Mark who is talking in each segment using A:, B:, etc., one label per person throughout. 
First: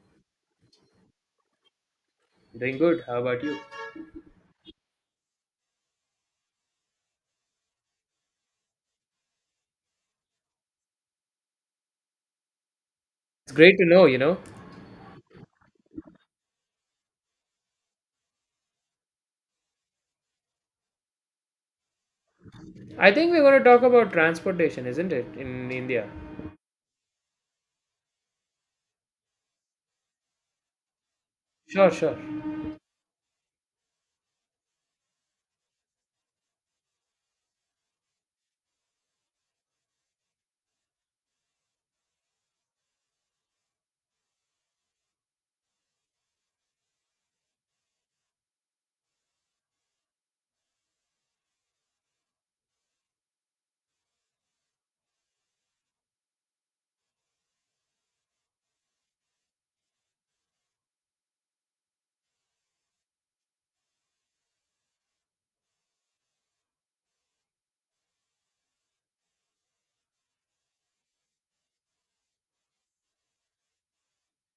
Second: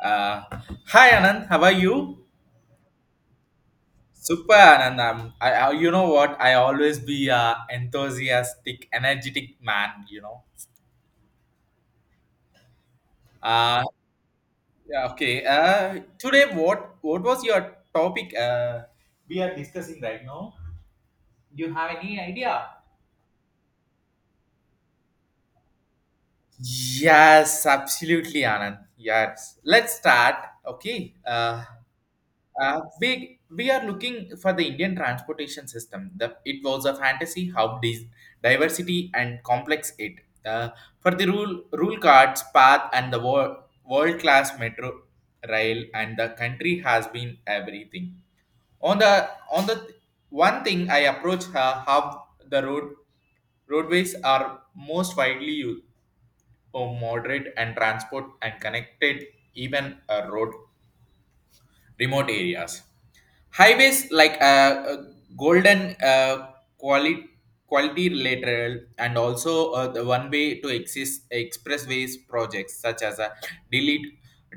A: Uh, hi Anand, how are you?
B: Doing good. How about you?
A: Super Anand, I, you know what? I always be enthusiastic, energetic man. You know.
B: It's great
A: Uh,
B: to know, you know.
A: yeah, okay. Today, what was your topic? We are discussing right now. Do you have any idea?
B: I think we're going to talk about transportation, isn't it, in India?
A: Yes, absolutely, Anand. Yes, let's start. Okay. Uh,
B: Sure, sure.
A: Uh, we we are looking for the Indian transportation system. The, it was a fantasy how diversity and complex it. Uh, for the rule cards, path, and the world class metro rail, and the country has been everything. On the one thing I approach how the roadways are most widely used for moderate and transport and connected even road remote areas. Highways like uh, golden quality quality lateral and also the one way to exist expressways projects such as a delete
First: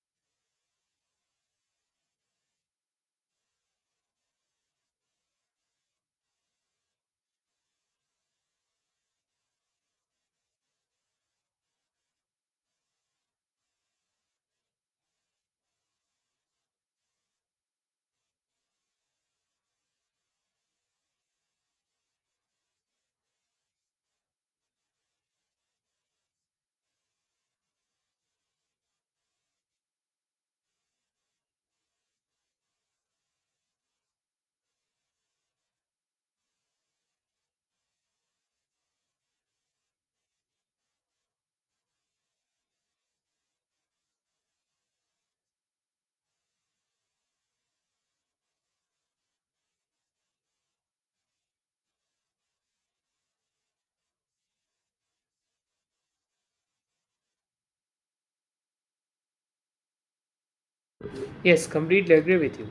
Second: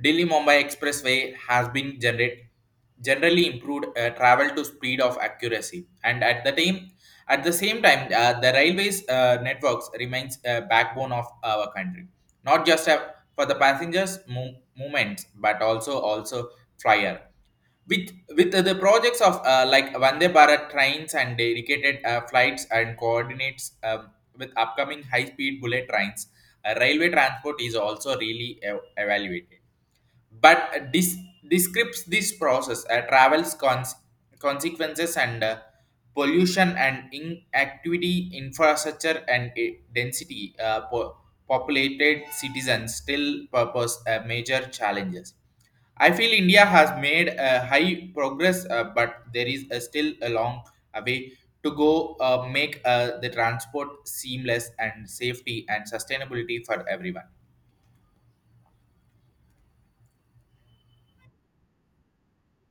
A: Delhi Mumbai Expressway has been generally improved travel to speed of accuracy and at the same time the railways networks remains a backbone of our country, not just for the passengers movements but also flyer with with the projects of like Vande Bharat trains and dedicated flights and coordinates with upcoming high speed bullet trains, railway transport is also really evaluated. But this describes this process, travels consequences and pollution and inactivity, infrastructure and density, populated citizens still purpose major challenges. I feel India has made a high progress, but there is a still a long a way to go. Make the transport seamless and safety and sustainability for everyone.
B: Yes, completely agree with you.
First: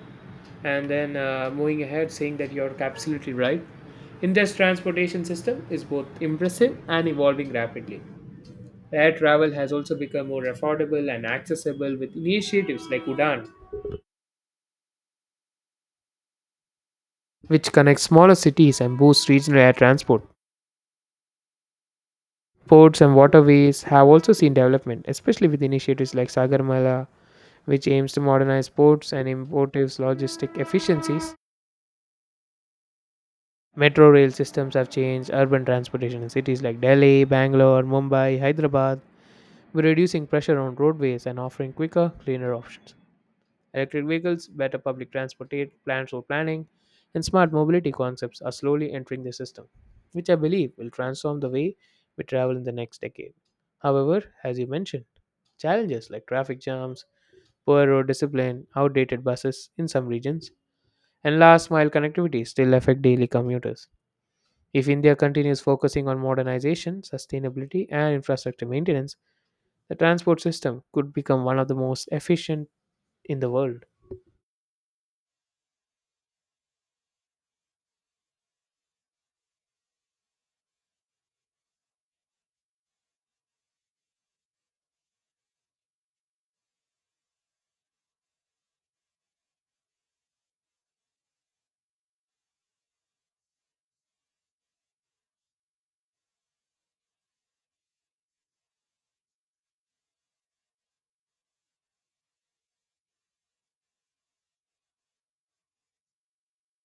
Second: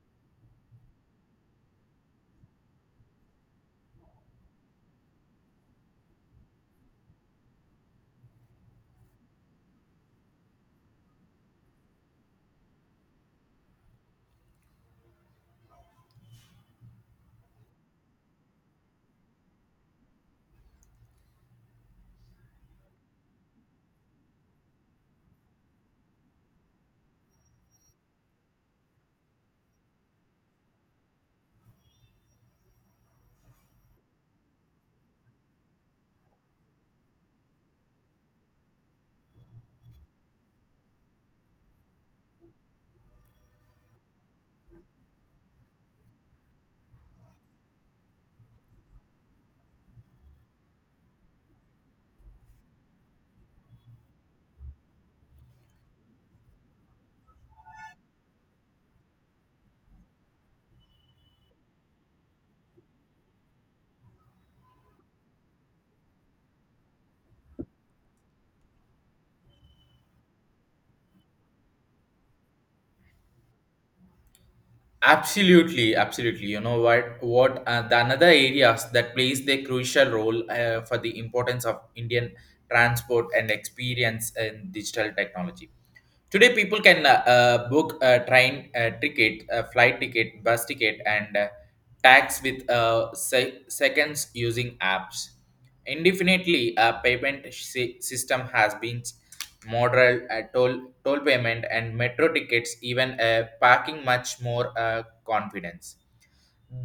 B: And then moving ahead, saying that you're absolutely right. India's transportation system is both impressive and evolving rapidly. Air travel has also become more affordable and accessible with initiatives like Udan, which connects smaller cities and boosts regional air transport. Ports and waterways have also seen development, especially with initiatives like Sagarmala, which aims to modernize ports and improve logistic efficiencies. Metro rail systems have changed urban transportation in cities like Delhi, Bangalore, Mumbai, Hyderabad, by reducing pressure on roadways and offering quicker, cleaner options. Electric vehicles, better public transport, plans for planning, and smart mobility concepts are slowly entering the system, which I believe will transform the way we travel in the next decade. However, as you mentioned, challenges like traffic jams, poor road discipline, outdated buses in some regions, and last mile connectivity still affect daily commuters. If India continues focusing on modernization, sustainability, and infrastructure maintenance, the transport system could become one of the most efficient in the world.
A: Absolutely, absolutely. You know what? What the another areas that plays the crucial role for the importance of Indian transport and experience in digital technology. Today, people can book a train ticket, a flight ticket, bus ticket, and tax with seconds using apps. Indefinitely, a payment system has been model toll payment and metro tickets, even parking much more confidence.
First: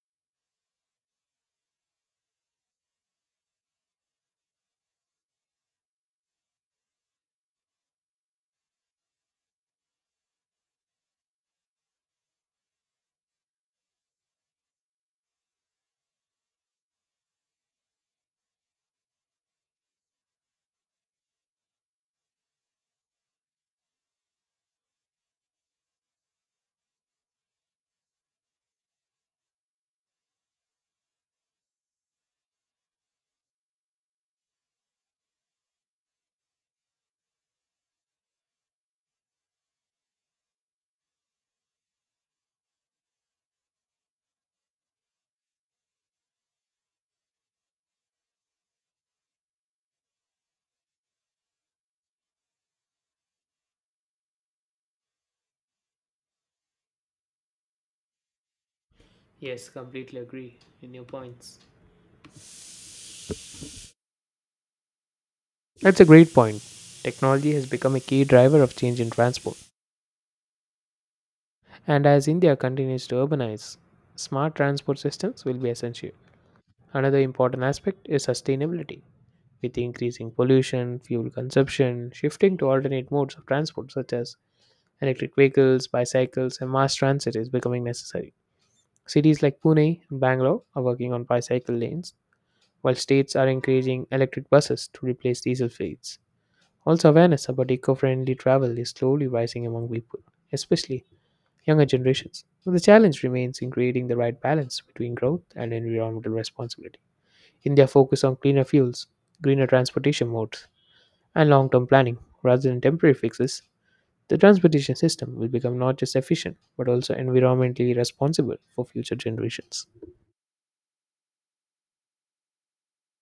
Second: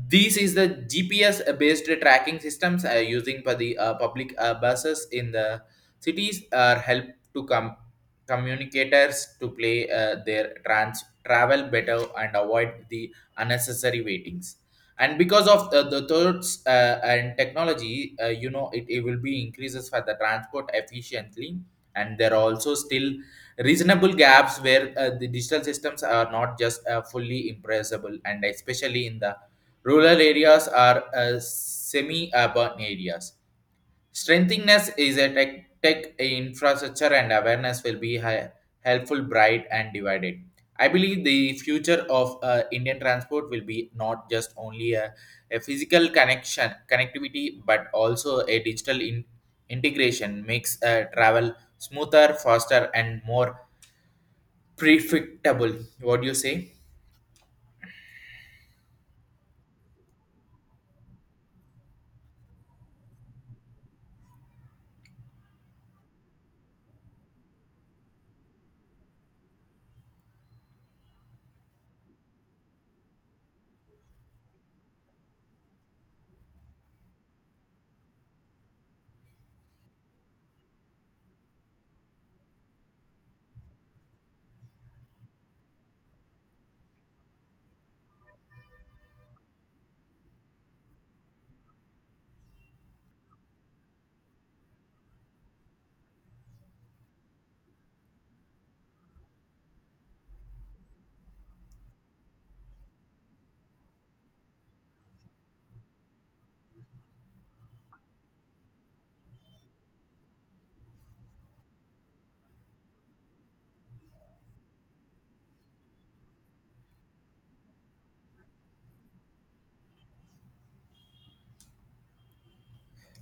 A: This is the GPS based tracking systems using for the public buses in the cities are help to communicators to play their trans travel better and avoid the unnecessary waitings. And because of the thoughts and technology, you know it, it will be increases for the transport efficiently. And there are also still reasonable gaps where the digital systems are not just fully impressible, and especially in the rural areas are semi-urban areas. Strengthingness is a tech infrastructure and awareness will be helpful, bright and divided. I believe the future of Indian transport will be not just only a physical connection connectivity, but also a digital integration makes travel smoother, faster, and more predictable. What do you say?
B: Yes, completely agree in your points. That's a great point. Technology has become a key driver of change in transport, and as India continues to urbanize, smart transport systems will be essential. Another important aspect is sustainability. With increasing pollution, fuel consumption, shifting to alternate modes of transport such as electric vehicles, bicycles, and mass transit is becoming necessary. Cities like Pune and Bangalore are working on bicycle lanes, while states are encouraging electric buses to replace diesel fleets. Also, awareness about eco friendly travel is slowly rising among people, especially younger generations. But the challenge remains in creating the right balance between growth and environmental responsibility. India focus on cleaner fuels, greener transportation modes, and long term planning rather than temporary fixes, the transportation system will become not just efficient but also environmentally responsible for future generations.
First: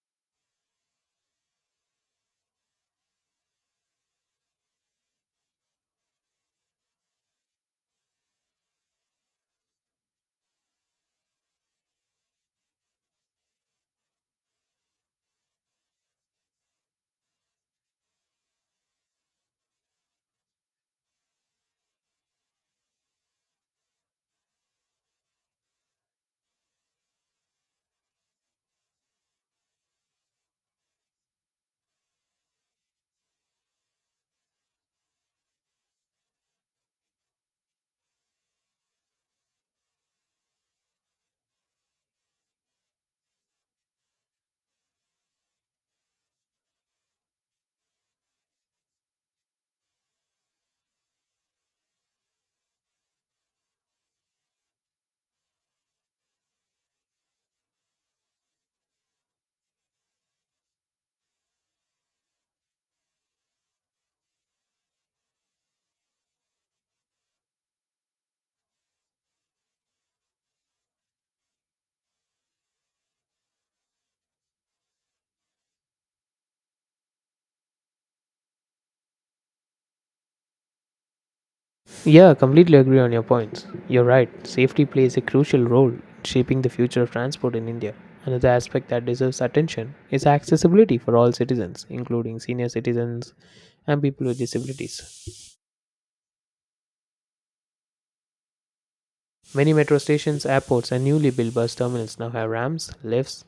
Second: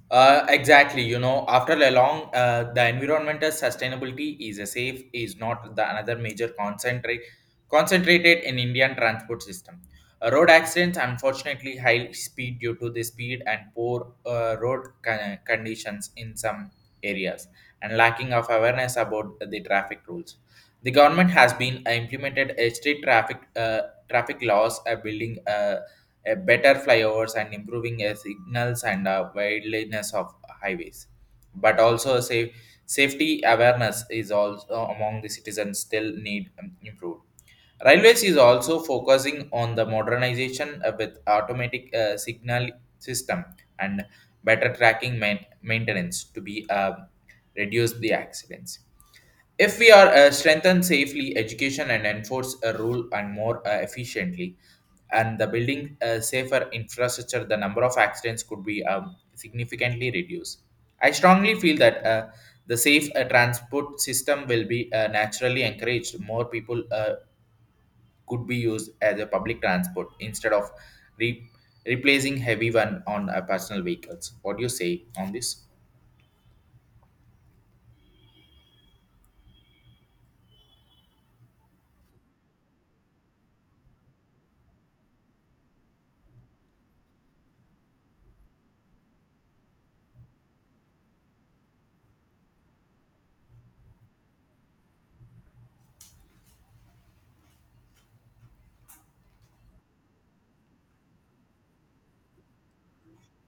A: Exactly. You know, after a long, the environmental sustainability is a safe is not the another major concentrate concentrated in Indian transport system. Road accidents, unfortunately, high speed due to the speed and poor road conditions in some areas and lacking of awareness about the traffic rules. The government has been implemented a strict traffic traffic laws, building a better flyovers and improving signals and wideliness of highways. But also safety awareness is also among the citizens still need improved. Railways is also focusing on the modernization with automatic signal system and better tracking maintenance to be reduce the accidents if we are strengthen safely education and enforce a rule and more efficiently, and the building a safer infrastructure, the number of accidents could be significantly reduced. I strongly feel that the safe transport system will be naturally encouraged. More people could be used as a public transport instead of re- replacing heavy one on personal vehicles. What do you say on this?
B: Yeah, completely agree on your points. You're right, safety plays a crucial role in shaping the future of transport in India. Another aspect that deserves attention is accessibility for all citizens, including senior citizens and people with disabilities. Many metro stations, airports, and newly built bus terminals now have ramps, lifts,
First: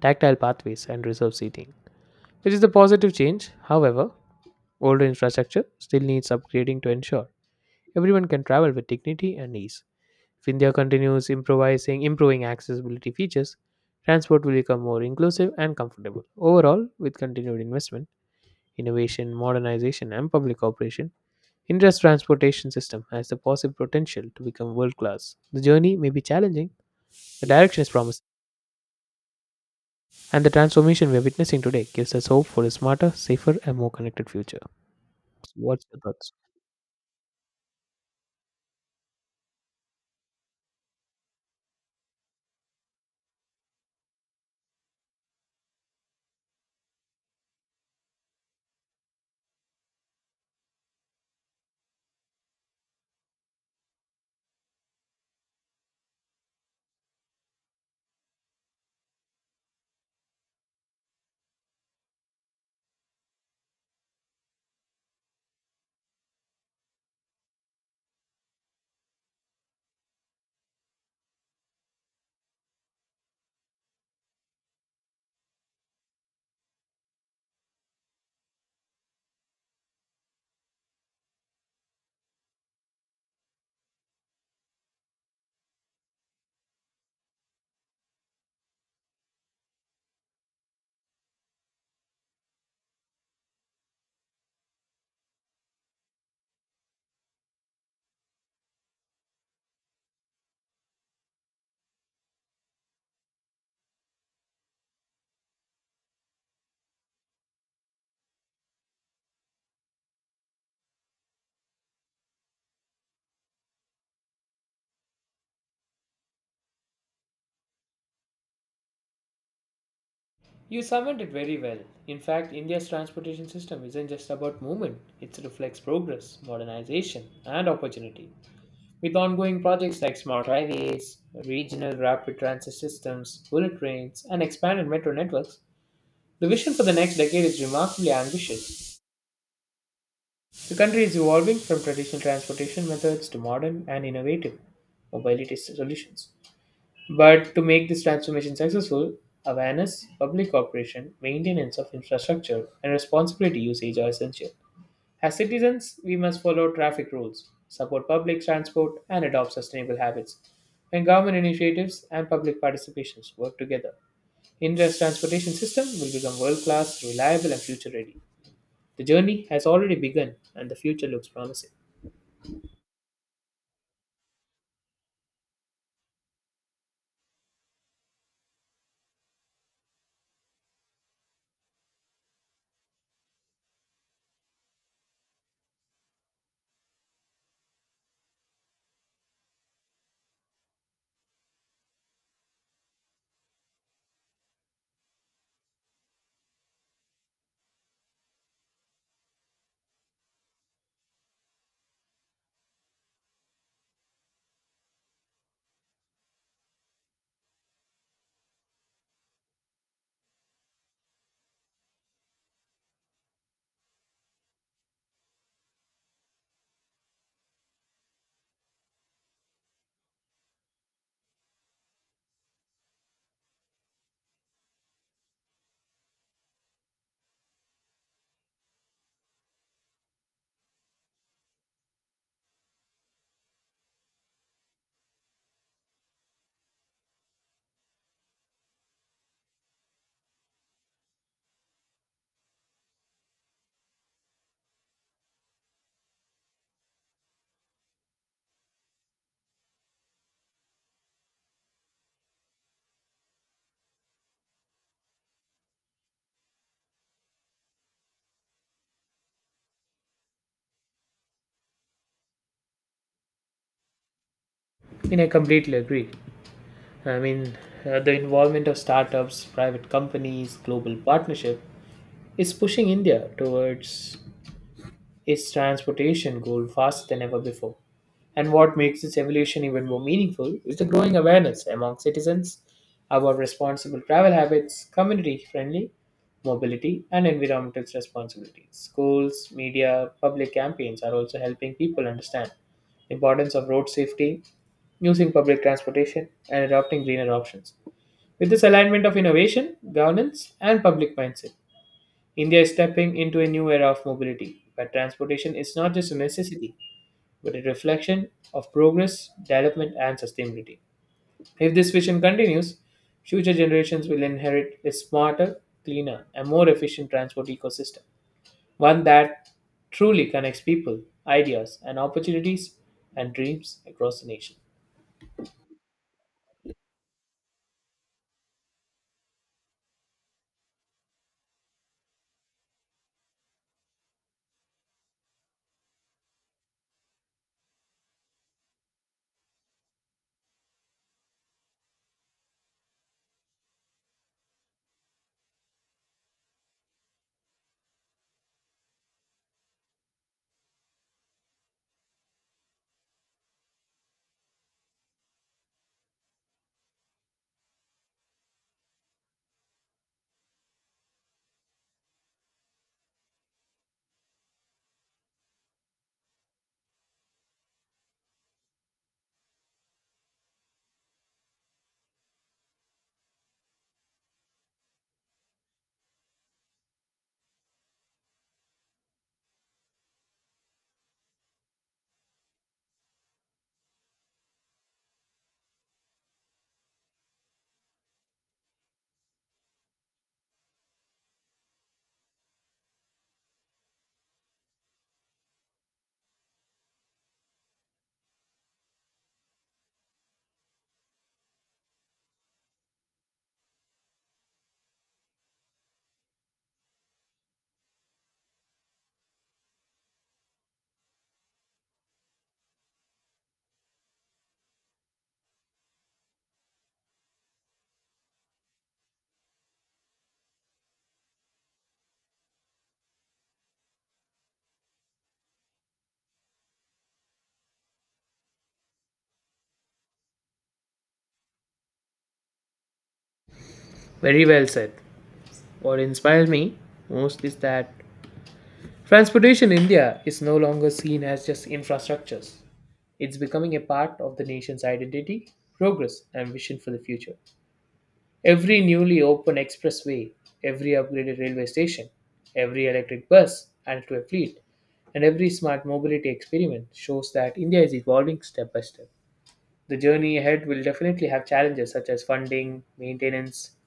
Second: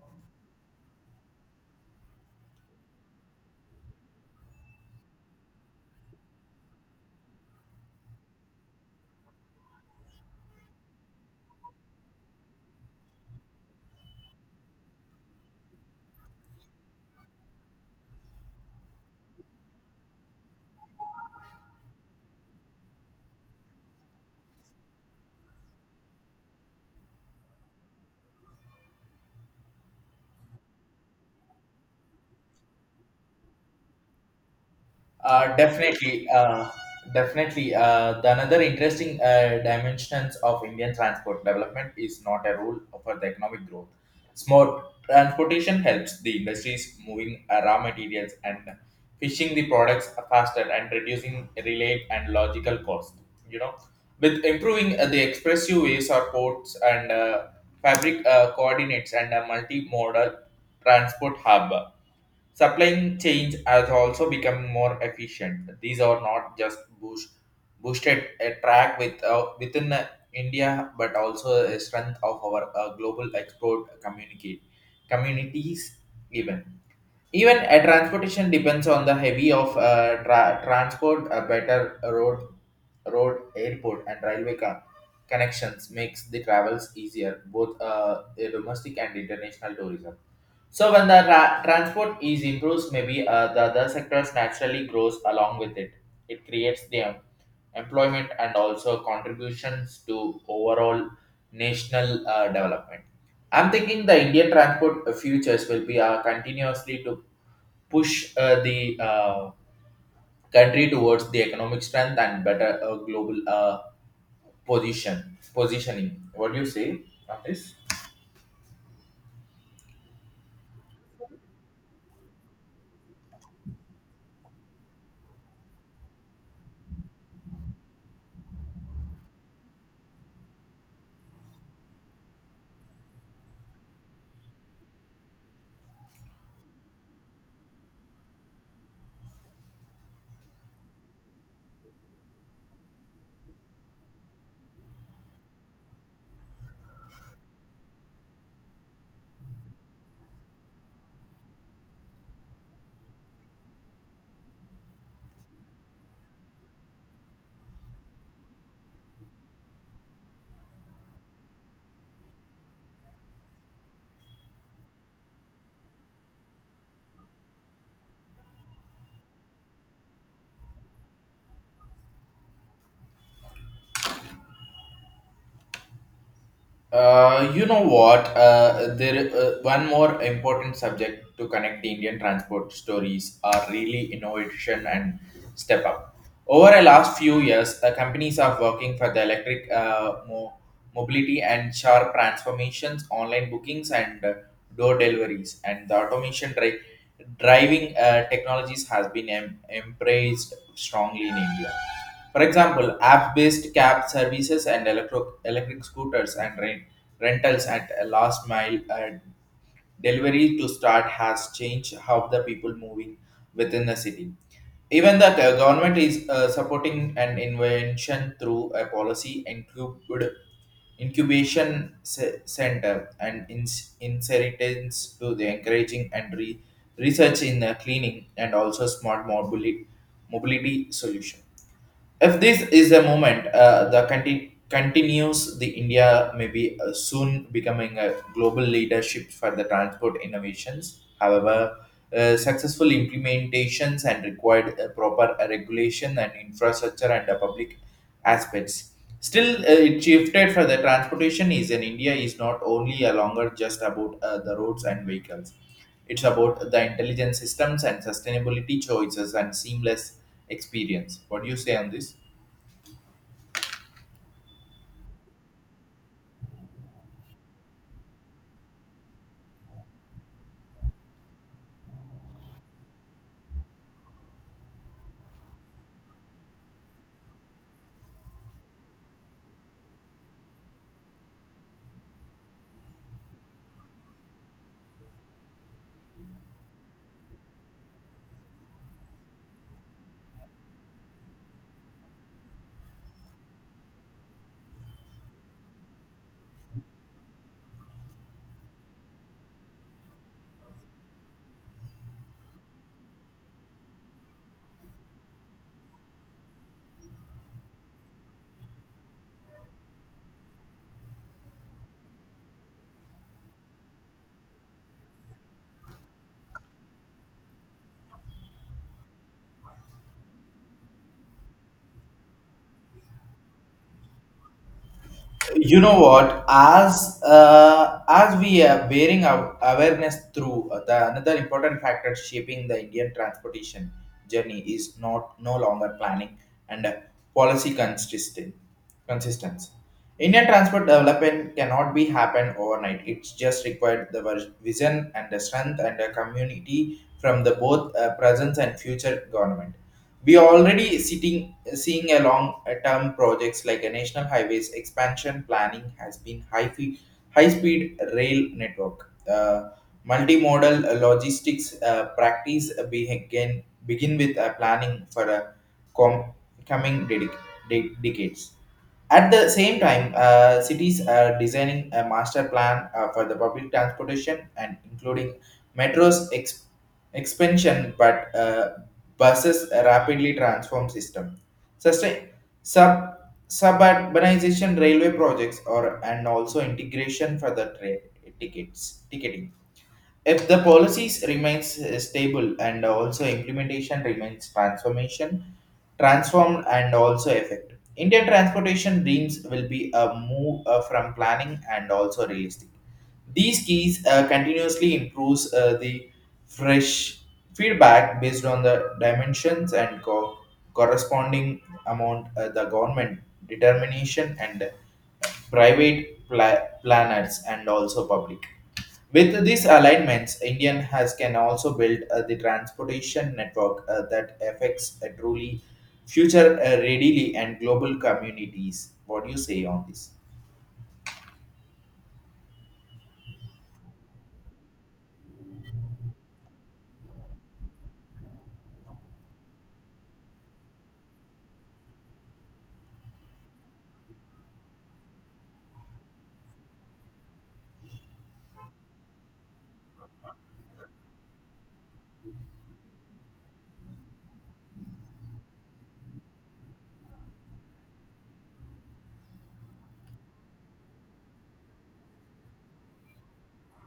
B: tactile pathways, and reserved seating. It is a positive change. However, older infrastructure still needs upgrading to ensure everyone can travel with dignity and ease. If India continues improvising, improving accessibility features, transport will become more inclusive and comfortable. Overall, with continued investment, innovation, modernization, and public cooperation, India's transportation system has the possible potential to become world class. The journey may be challenging, the direction is promising, and the transformation we are witnessing today gives us hope for a smarter, safer, and more connected future. So
A: Uh,
B: what's your
A: definitely,
B: thoughts?
A: uh, definitely. The another interesting dimensions of Indian transport development is not a rule for the economic growth. Small transportation helps the industries moving raw materials and fishing the products faster and reducing relay and logical cost. You know, with improving the expressways ways or ports and fabric coordinates and a multimodal transport hub. Supply chains has also become more efficient. These are not just boosted a track with, within India, but also a strength of our global export communicate communities even. Even a transportation depends on the heavy of transport, a better road, airport, and railway connections makes the travels easier, both a domestic and international tourism. So when the transport is improves, maybe the other sectors naturally grows along with it. It creates the employment and also contributions to overall national development. I'm thinking the Indian transport futures will be continuously to push the country towards the economic strength and better global position positioning. What do you say on this?
B: You summed it very well. In fact, India's transportation system isn't just about movement, it reflects progress, modernization, and opportunity. With ongoing projects like smart highways, regional rapid transit systems, bullet trains, and expanded metro networks, the vision for the next decade is remarkably ambitious. The country is evolving from traditional transportation methods to modern and innovative mobility solutions. But to make this transformation successful, awareness, public cooperation, maintenance of infrastructure, and responsibility usage are essential. As citizens, we must follow traffic rules, support public transport, and adopt sustainable habits. When government initiatives and public participations work together, India's transportation system will become world class, reliable, and future ready. The journey has already begun, and the future looks promising.
A: You know what? There one more important subject to connect the Indian transport stories are really innovation and step up. Over the last few years, companies are working for the electric mobility and sharp transformations, online bookings and door deliveries, and the automation driving technologies has been embraced strongly in India. For example, app-based cab services and electric scooters and rentals at a last mile delivery to start has changed how the people moving within the city. Even the government is supporting an invention through a policy incubed incubation center and inheritance to the encouraging and research in cleaning and also smart mobility solution. If this is a moment, continues the India may be soon becoming a global leadership for the transport innovations. However, successful implementations and required proper regulation and infrastructure and public aspects. Still, it shifted for the transportation is in India is not only a longer just about the roads and vehicles. It's about the intelligent systems and sustainability choices and seamless experience. What do you say on this?
B: I mean, I completely agree. I mean, the involvement of startups, private companies, global partnership, is pushing India towards its transportation goal faster than ever before. And what makes this evolution even more meaningful is the growing awareness among citizens about responsible travel habits, community friendly mobility, and environmental responsibilities. Schools, media, public campaigns are also helping people understand the importance of road safety, using public transportation, and adopting greener options. With this alignment of innovation, governance, and public mindset, India is stepping into a new era of mobility, where transportation is not just a necessity, but a reflection of progress, development, and sustainability. If this vision continues, future generations will inherit a smarter, cleaner, and more efficient transport ecosystem, one that truly connects people, ideas, and opportunities and dreams across the nation.
A: You know what? As we are bearing our awareness through the another important factor shaping the Indian transportation journey is not no longer planning and policy consistent consistency. Indian transport development cannot be happen overnight. It's just required the vision and the strength and the community from the both present and future government. We are already sitting seeing a long-term projects like a national highways expansion planning has been high fee, high-speed rail network, multimodal logistics practice begin with planning for a com- coming decades. At the same time, cities are designing a master plan for the public transportation and including Metro's expansion, but buses rapidly transform system. Sustain sub suburbanization railway projects or and also integration for the train tickets ticketing. If the policies remains stable and also implementation remains transformed and also effective, Indian transportation dreams will be a move from planning and also realistic. These keys continuously improves the fresh feedback based on the dimensions and corresponding amount the government determination and private planners and also public. With these alignments, Indian has can also build the transportation network that affects truly future readily and global communities. What do you say on this?
B: Very well said. What inspires me most is that transportation in India is no longer seen as just infrastructures. It's becoming a part of the nation's identity, progress, and vision for the future. Every newly opened expressway, every upgraded railway station, every electric bus added to a fleet, and every smart mobility experiment shows that India is evolving step by step. The journey ahead will definitely have challenges such as funding, maintenance,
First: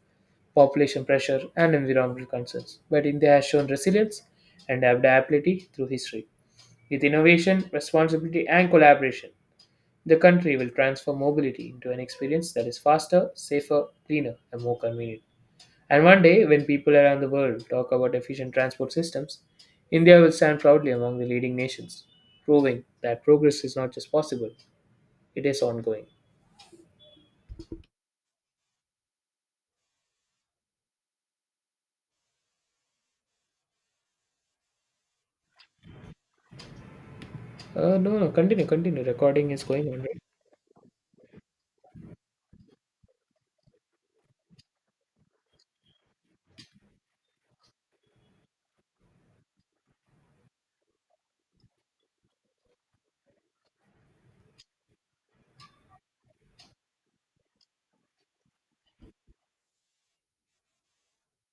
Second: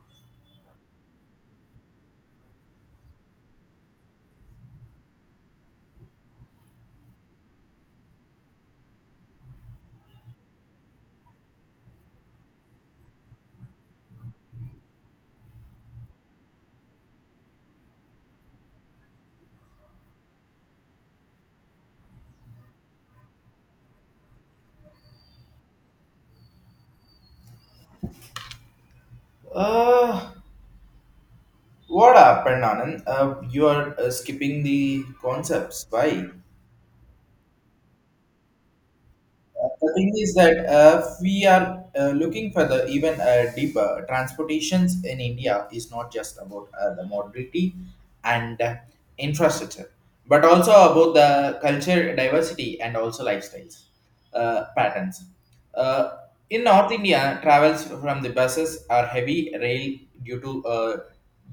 B: population pressure, and environmental concerns. But India has shown resilience and adaptability through history. With innovation, responsibility, and collaboration, the country will transform mobility into an experience that is faster, safer, cleaner, and more convenient. And one day, when people around the world talk about efficient transport systems, India will stand proudly among the leading nations, proving that progress is not just possible, it is ongoing.
A: Uh, What happened, Anand? You are skipping the concepts. Why?
B: No, no, continue, continue. Recording is going
A: The
B: on,
A: thing
B: right?
A: is that if we are looking for the even deeper transportations in India is not just about the mobility and infrastructure, but also about the culture diversity and also lifestyles patterns. Uh, in North India, travels from the buses are heavy rail due to uh,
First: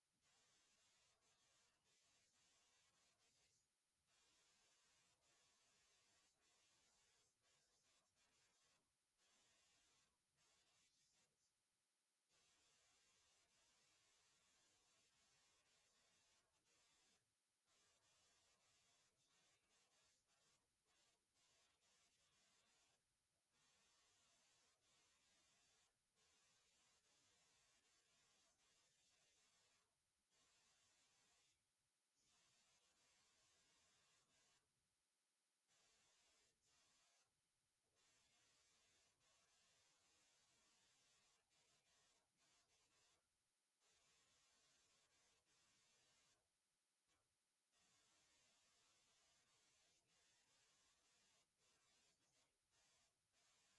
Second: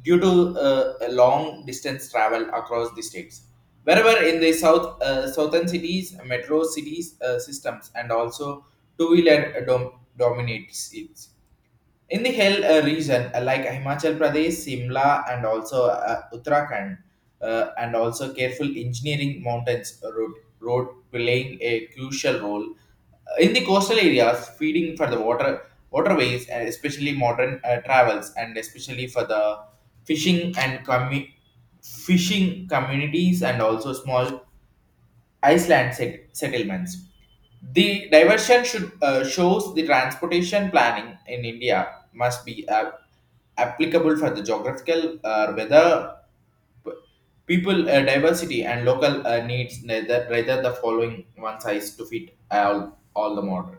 A: due to a long distance travel across the states wherever in the south southern cities metro cities systems and also two-wheeler dominates it in the hill region like himachal pradesh simla and also uttarakhand and also careful engineering mountains road road playing a crucial role in the coastal areas feeding for the water waterways and especially modern travels and especially for the fishing and commu- fishing communities and also small island settlements. The diversion should shows the transportation planning in india must be applicable for the geographical weather p- people diversity and local needs, rather the following one size to fit all the model.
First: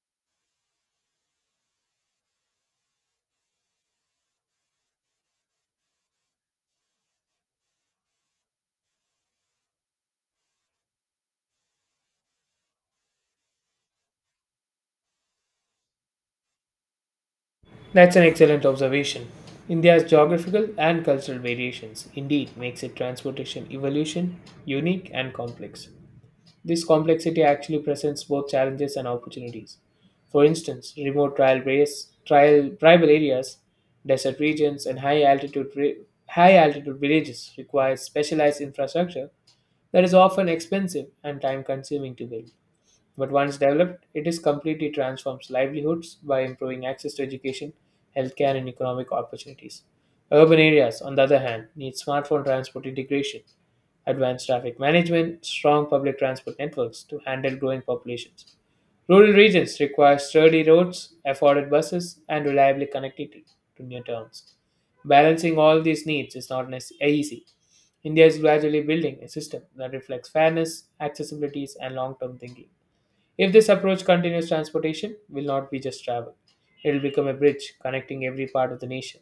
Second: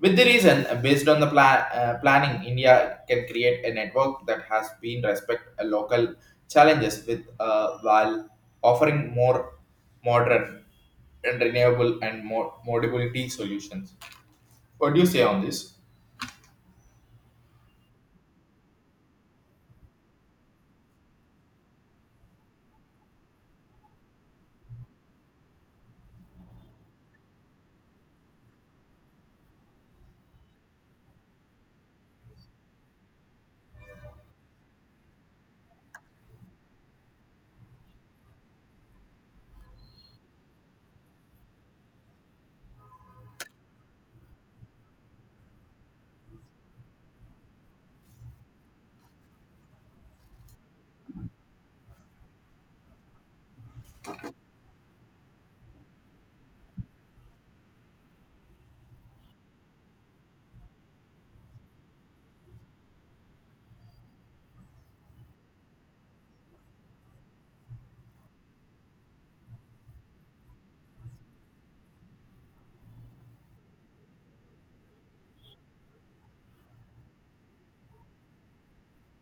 A: With the reason, based on the planning, India can create a network that has been respect local challenges with while offering more modern and renewable and more modality solutions. What do you say on this?
B: That's an excellent observation. India's geographical and cultural variations indeed makes its transportation evolution unique and complex. This complexity actually presents both challenges and opportunities. For instance, remote trial tribal areas, desert regions, and high altitude villages require specialized infrastructure that is often expensive and time consuming to build. But once developed, it is completely transforms livelihoods by improving access to education, healthcare, and economic opportunities. Urban areas, on the other hand, need smartphone transport integration, advanced traffic management, strong public transport networks to handle growing populations. Rural regions require sturdy roads, afforded buses, and reliable connectivity to near towns. Balancing all these needs is not nec- easy. India is gradually building a system that reflects fairness, accessibilities, and long term thinking. If this approach continues, transportation will not be just travel. It will become a bridge connecting every part of the nation,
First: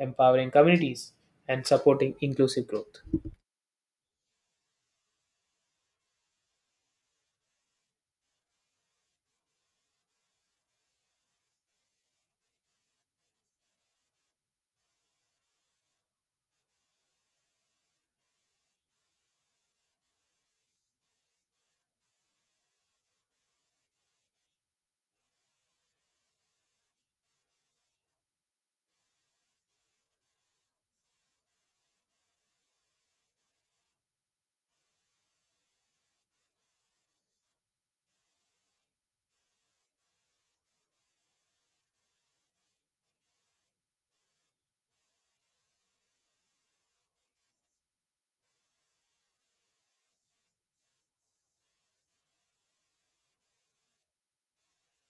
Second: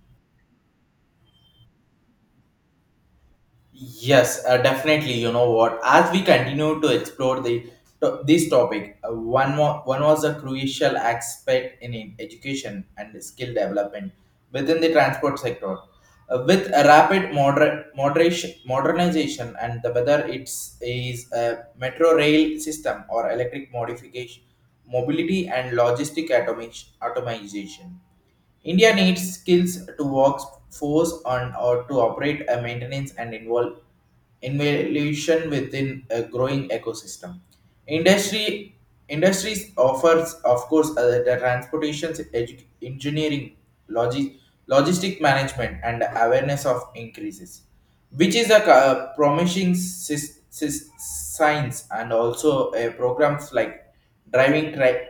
B: empowering communities, and supporting inclusive growth.
A: Yes, definitely. You know what? As we continue to explore the this topic, one more one was a crucial aspect in education and skill development within the transport sector. With a rapid modernization, and the whether it's is a metro rail system or electric modification, mobility and logistic automation. India needs skills to workforce on or to operate a maintenance and involve innovation within a growing ecosystem. Industry industries offers, of course, the transportation, engineering, logi- logistic management, and awareness of increases, which is a promising science, and also programs like driving tri-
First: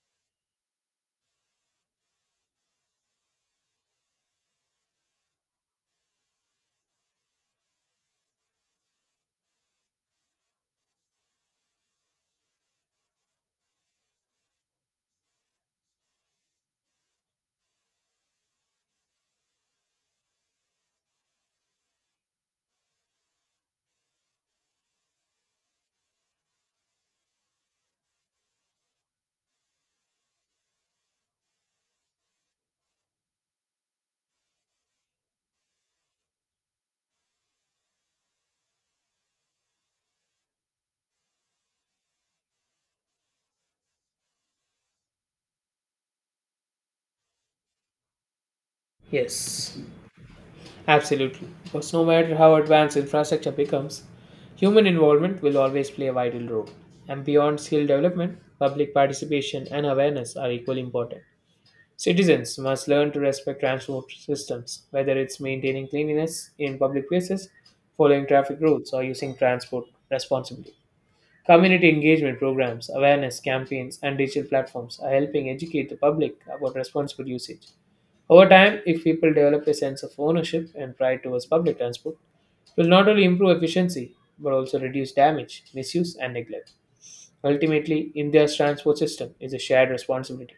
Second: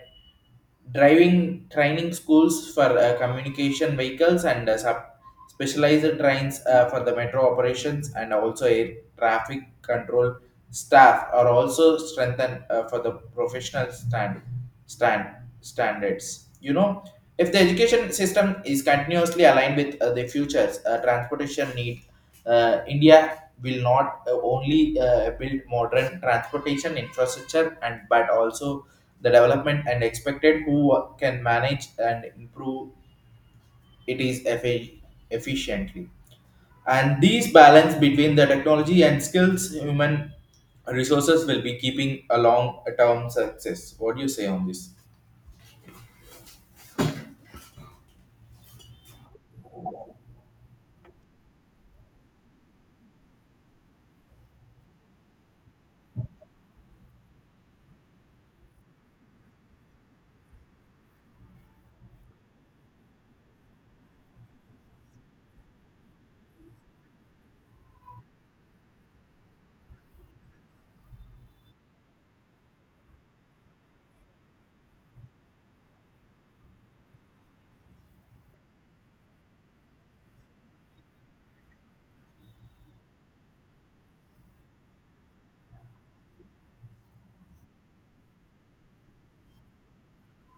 A: driving training schools for communication vehicles and specialized trains for the metro operations, and also air traffic control staff are also strengthened for the professional stand, standards, you know. If the education system is continuously aligned with the futures transportation need, india will not only build modern transportation infrastructure and but also the development and expected who can manage and improve it is efficiently, and these balance between the technology and skills human resources will be keeping a long term success. What do you say on this?
B: Yes. Absolutely, because no matter how advanced infrastructure becomes, human involvement will always play a vital role. And beyond skill development, public participation and awareness are equally important. Citizens must learn to respect transport systems, whether it's maintaining cleanliness in public places, following traffic rules, or using transport responsibly. Community engagement programs, awareness campaigns, and digital platforms are helping educate the public about responsible usage. Over time, if people develop a sense of ownership and pride towards public transport, it will not only improve efficiency but also reduce damage, misuse, and neglect. Ultimately, India's transport system is a shared responsibility.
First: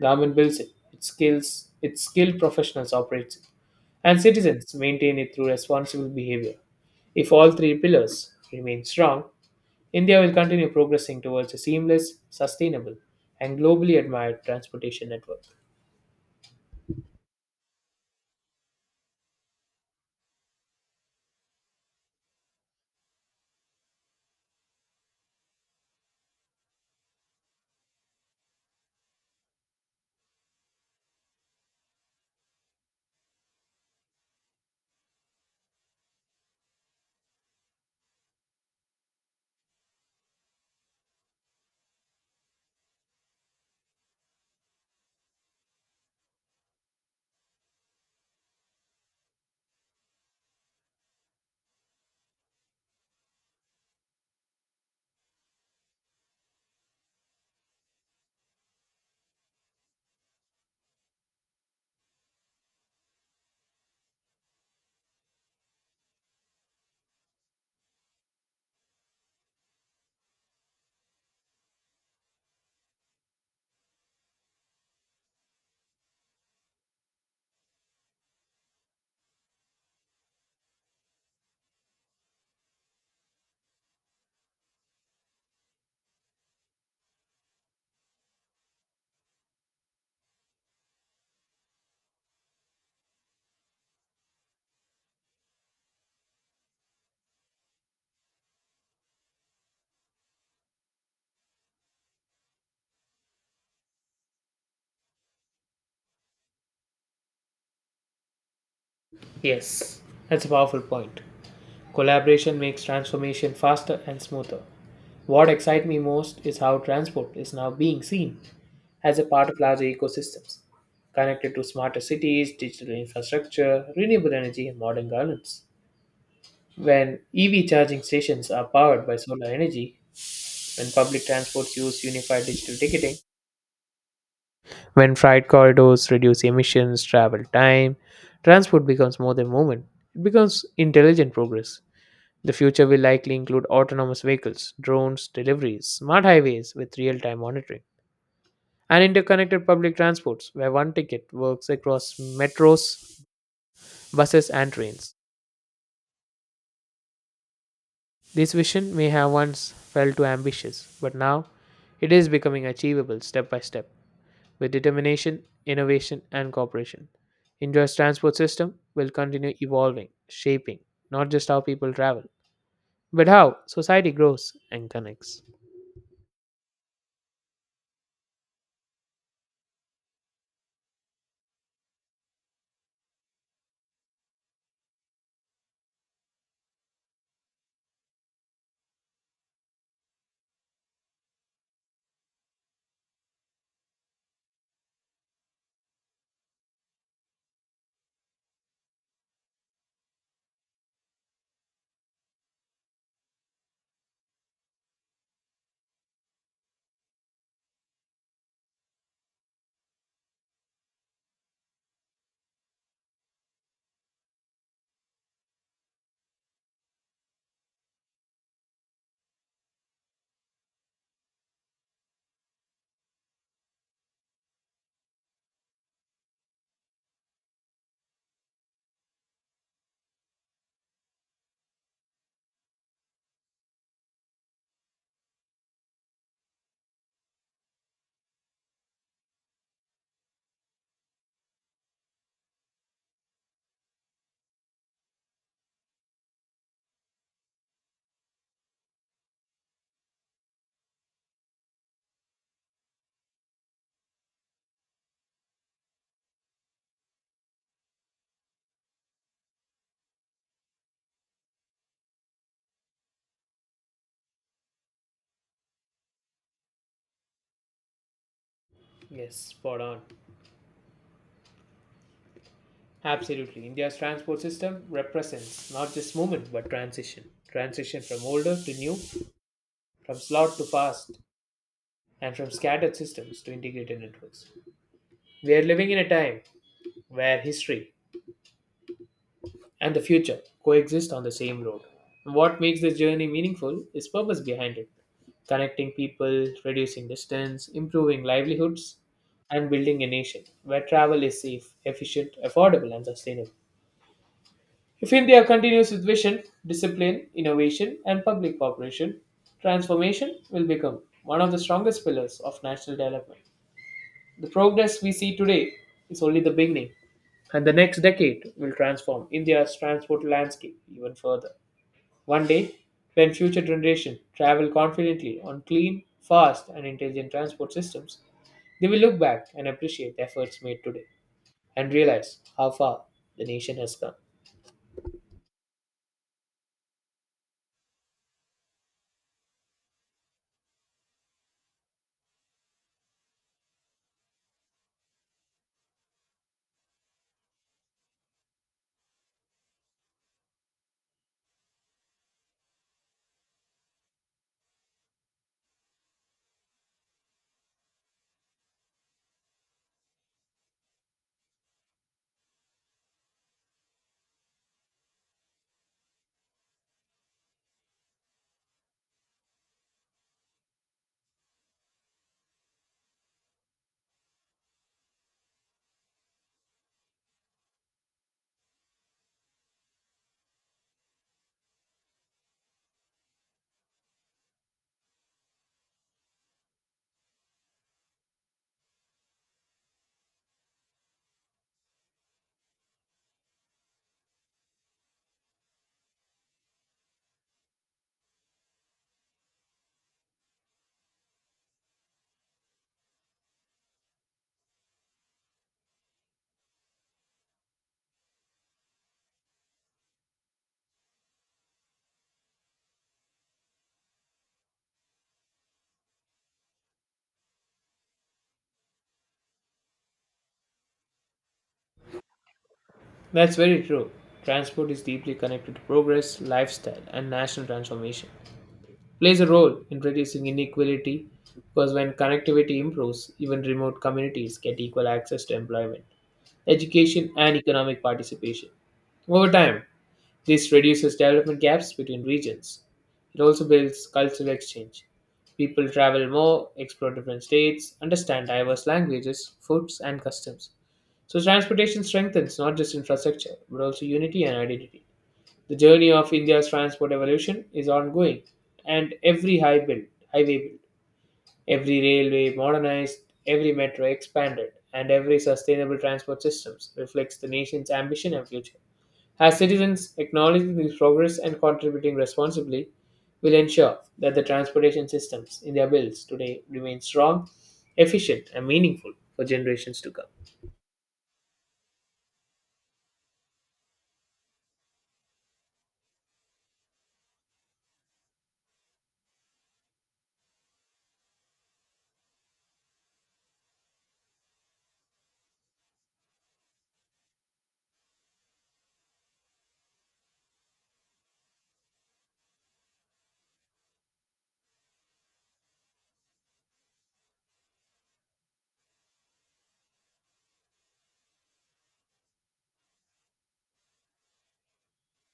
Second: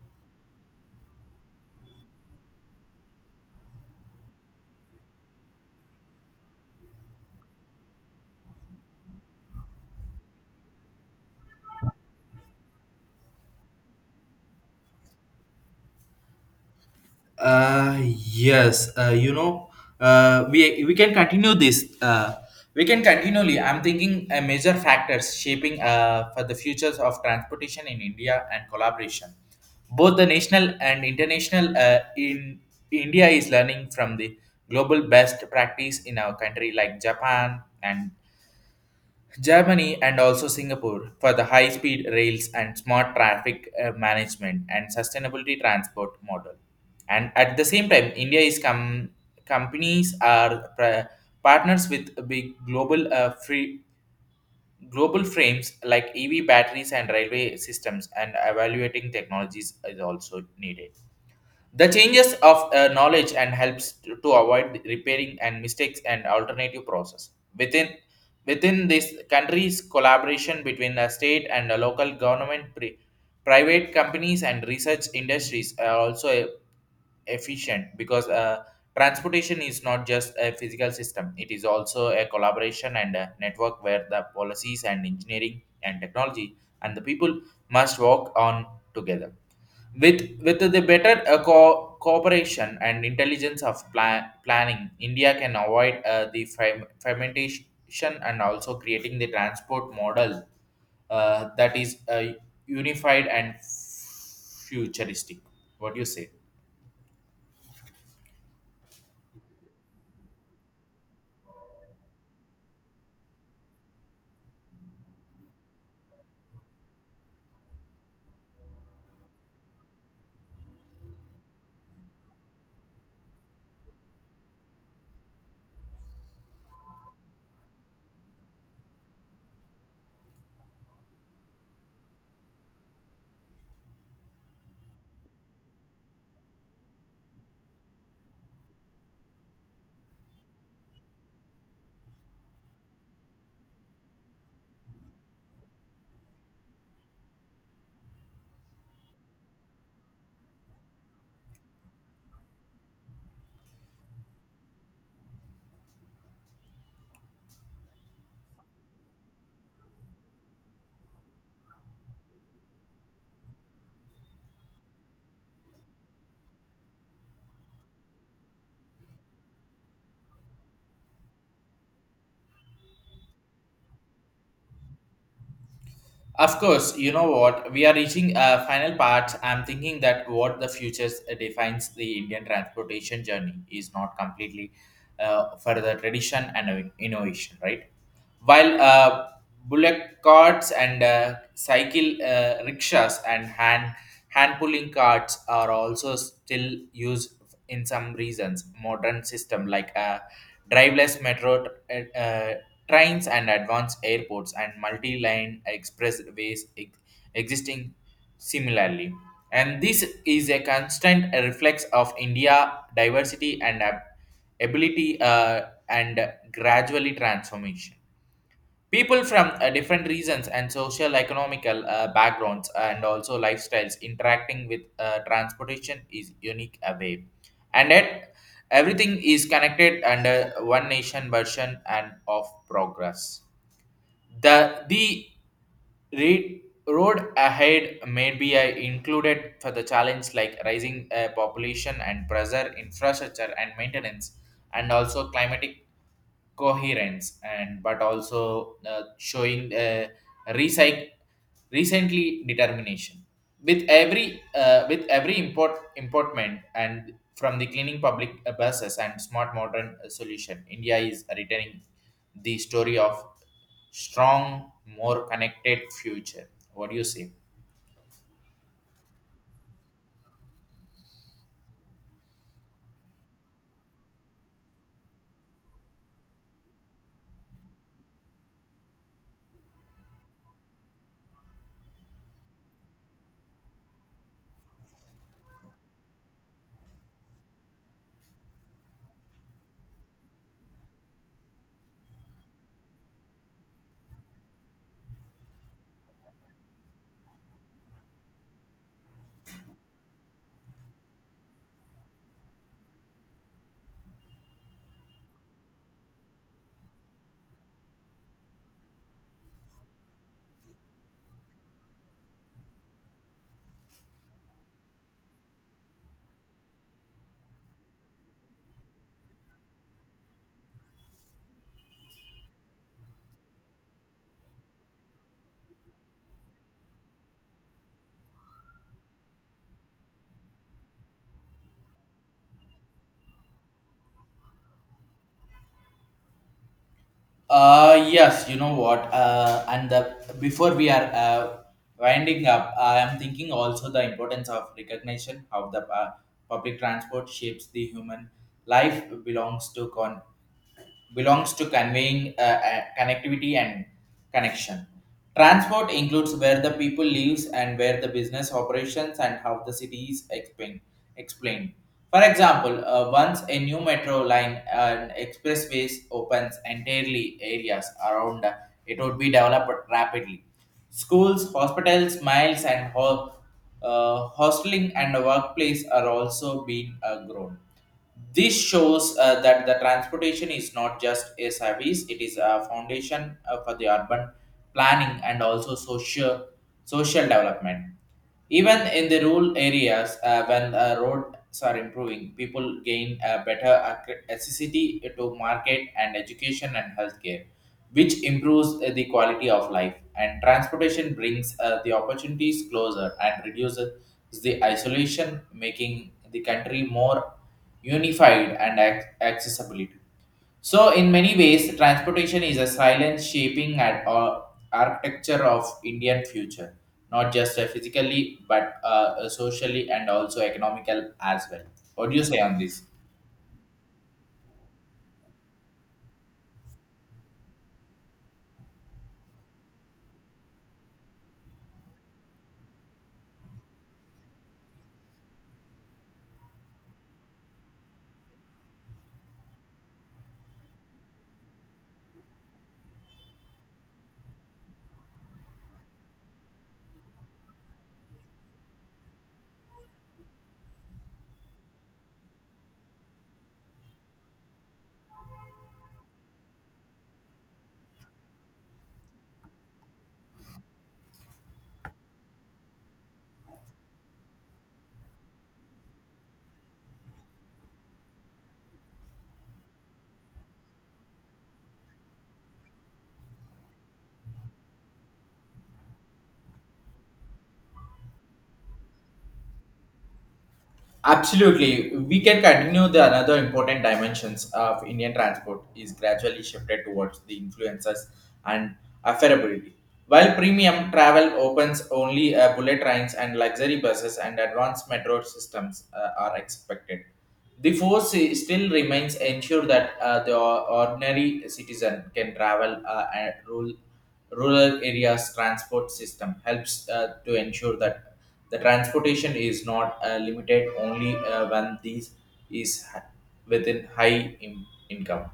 B: Government builds it, its skilled professionals operate it, and citizens maintain it through responsible behavior. If all three pillars remain strong, India will continue progressing towards a seamless, sustainable, and globally admired transportation network.
A: Uh, yes, you know, we can continue this. We can continually. I'm thinking major factors shaping for the futures of transportation in India and collaboration. Both the national and international in India is learning from the global best practice in our country like Japan and Germany and also Singapore for the high speed rails and smart traffic management and sustainability transport model. And at the same time, companies are partners with big global free global frames like EV batteries and railway systems, and evaluating technologies is also needed the changes of knowledge and helps to avoid repairing and mistakes and alternative process within within this country's collaboration between the state and the local government private companies and research industries are also efficient, because transportation is not just a physical system, it is also a collaboration and a network where the policies and engineering and technology and the people must work on together with the better cooperation and intelligence of planning. India can avoid the fermentation and also creating the transport model that is unified and futuristic. What do you say?
B: Yes, that's a powerful point. Collaboration makes transformation faster and smoother. What excites me most is how transport is now being seen as a part of larger ecosystems, connected to smarter cities, digital infrastructure, renewable energy, and modern governance. When EV charging stations are powered by solar energy, when public transports use unified digital ticketing, when freight corridors reduce emissions, travel time, transport becomes more than movement. It becomes intelligent progress. The future will likely include autonomous vehicles, drones, deliveries, smart highways with real time monitoring, and interconnected public transports where one ticket works across metros, buses, and trains. This vision may have once felt too ambitious, but now it is becoming achievable step by step with determination, innovation, and cooperation. India's transport system will continue evolving, shaping not just how people travel, but how society grows and connects.
A: Of course, you know what, we are reaching a final part. I'm thinking that what the future defines the Indian transportation journey is not completely for the tradition and innovation, right? While bullock carts and cycle rickshaws and hand pulling carts are also still used in some reasons modern system like driveless metro uh, uh, trains and advanced airports and multi-line expressways existing similarly, and this is a constant reflex of india diversity and ability and gradually transformation. People from different regions and social economical backgrounds and also lifestyles interacting with transportation is unique away, and yet everything is connected under one nation version and of progress. The the re- road ahead may be included for the challenge like rising population and pressure infrastructure and maintenance, and also climatic coherence, and but also showing recyc- recently determination. With every with every import importment, and from the cleaning public buses and smart modern solution, india is returning the story of strong more connected future. What do you say?
B: Yes, spot on. Absolutely. India's transport system represents not just movement but transition. Transition from older to new, from slot to fast, and from scattered systems to integrated networks. We are living in a time where history and the future coexist on the same road. What makes this journey meaningful is purpose behind it, connecting people, reducing distance, improving livelihoods, and building a nation where travel is safe, efficient, affordable, and sustainable. If India continues with vision, discipline, innovation, and public cooperation, transformation will become one of the strongest pillars of national development. The progress we see today is only the beginning, and the next decade will transform India's transport landscape even further. One day, when future generations travel confidently on clean, fast, and intelligent transport systems, they will look back and appreciate the efforts made today and realize how far the nation has come.
A: Yes, you know what? Before we are winding up, I am thinking also the importance of recognition how the public transport shapes the human life belongs to conveying connectivity and connection. Transport includes where the people lives and where the business operations and how the city is explained. For example, once a new metro line and expressways opens entirely areas around, it would be developed rapidly. Schools, hospitals, miles, and hosteling and workplace are also being grown. This shows that the transportation is not just a service, it is a foundation for the urban planning and also social development. Even in the rural areas, when roads are improving, people gain a better accessibility to market and education and healthcare, which improves the quality of life. And transportation brings the opportunities closer and reduces the isolation, making the country more unified and accessibility. So, in many ways, transportation is a silent shaping at architecture of Indian future, not just physically but socially and also economical as well. What do you say on this?
B: That's very true. Transport is deeply connected to progress, lifestyle, and national transformation. Plays a role in reducing inequality because when connectivity improves, even remote communities get equal access to employment, education, and economic participation. Over time, this reduces development gaps between regions. It also builds cultural exchange. People travel more, explore different states, understand diverse languages, foods, and customs. So, transportation strengthens not just infrastructure, but also unity and identity. The journey of India's transport evolution is ongoing, and highway built, every railway modernized, every metro expanded, and every sustainable transport systems reflects the nation's ambition and future. As citizens, acknowledging this progress and contributing responsibly will ensure that the transportation systems in their bills today remain strong, efficient, and meaningful for generations to come.
A: Absolutely, we can continue the another important dimensions of Indian transport is gradually shifted towards the influences and affordability. While premium travel opens only bullet trains and luxury buses and advanced metro systems are expected. The force still remains ensure that the ordinary citizen can travel and rural areas transport system helps to ensure that the transportation is not limited only when these is within high income.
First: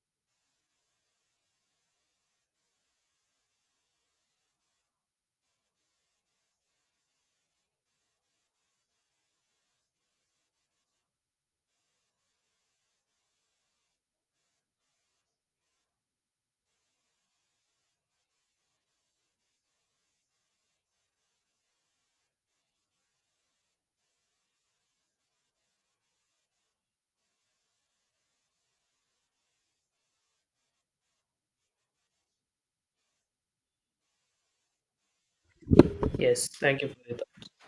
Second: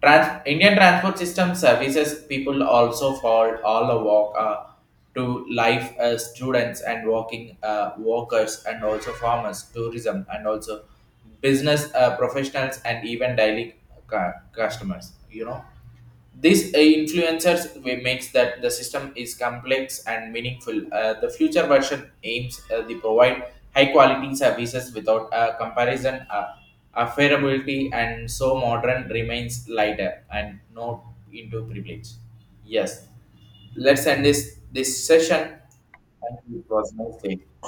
A: Indian transport system services people also for all the walk to life, students and working workers and also farmers, tourism and also business professionals and even daily customers, you know. These influencers we makes that the system is complex and meaningful. The future version aims to provide high quality services without a comparison, affordability, and so modern remains lighter and not into privilege. Yes, let's end this session. Thank
B: Yes,
A: you. It
B: thank you
A: was
B: for your
A: nice
B: thoughts.
A: day.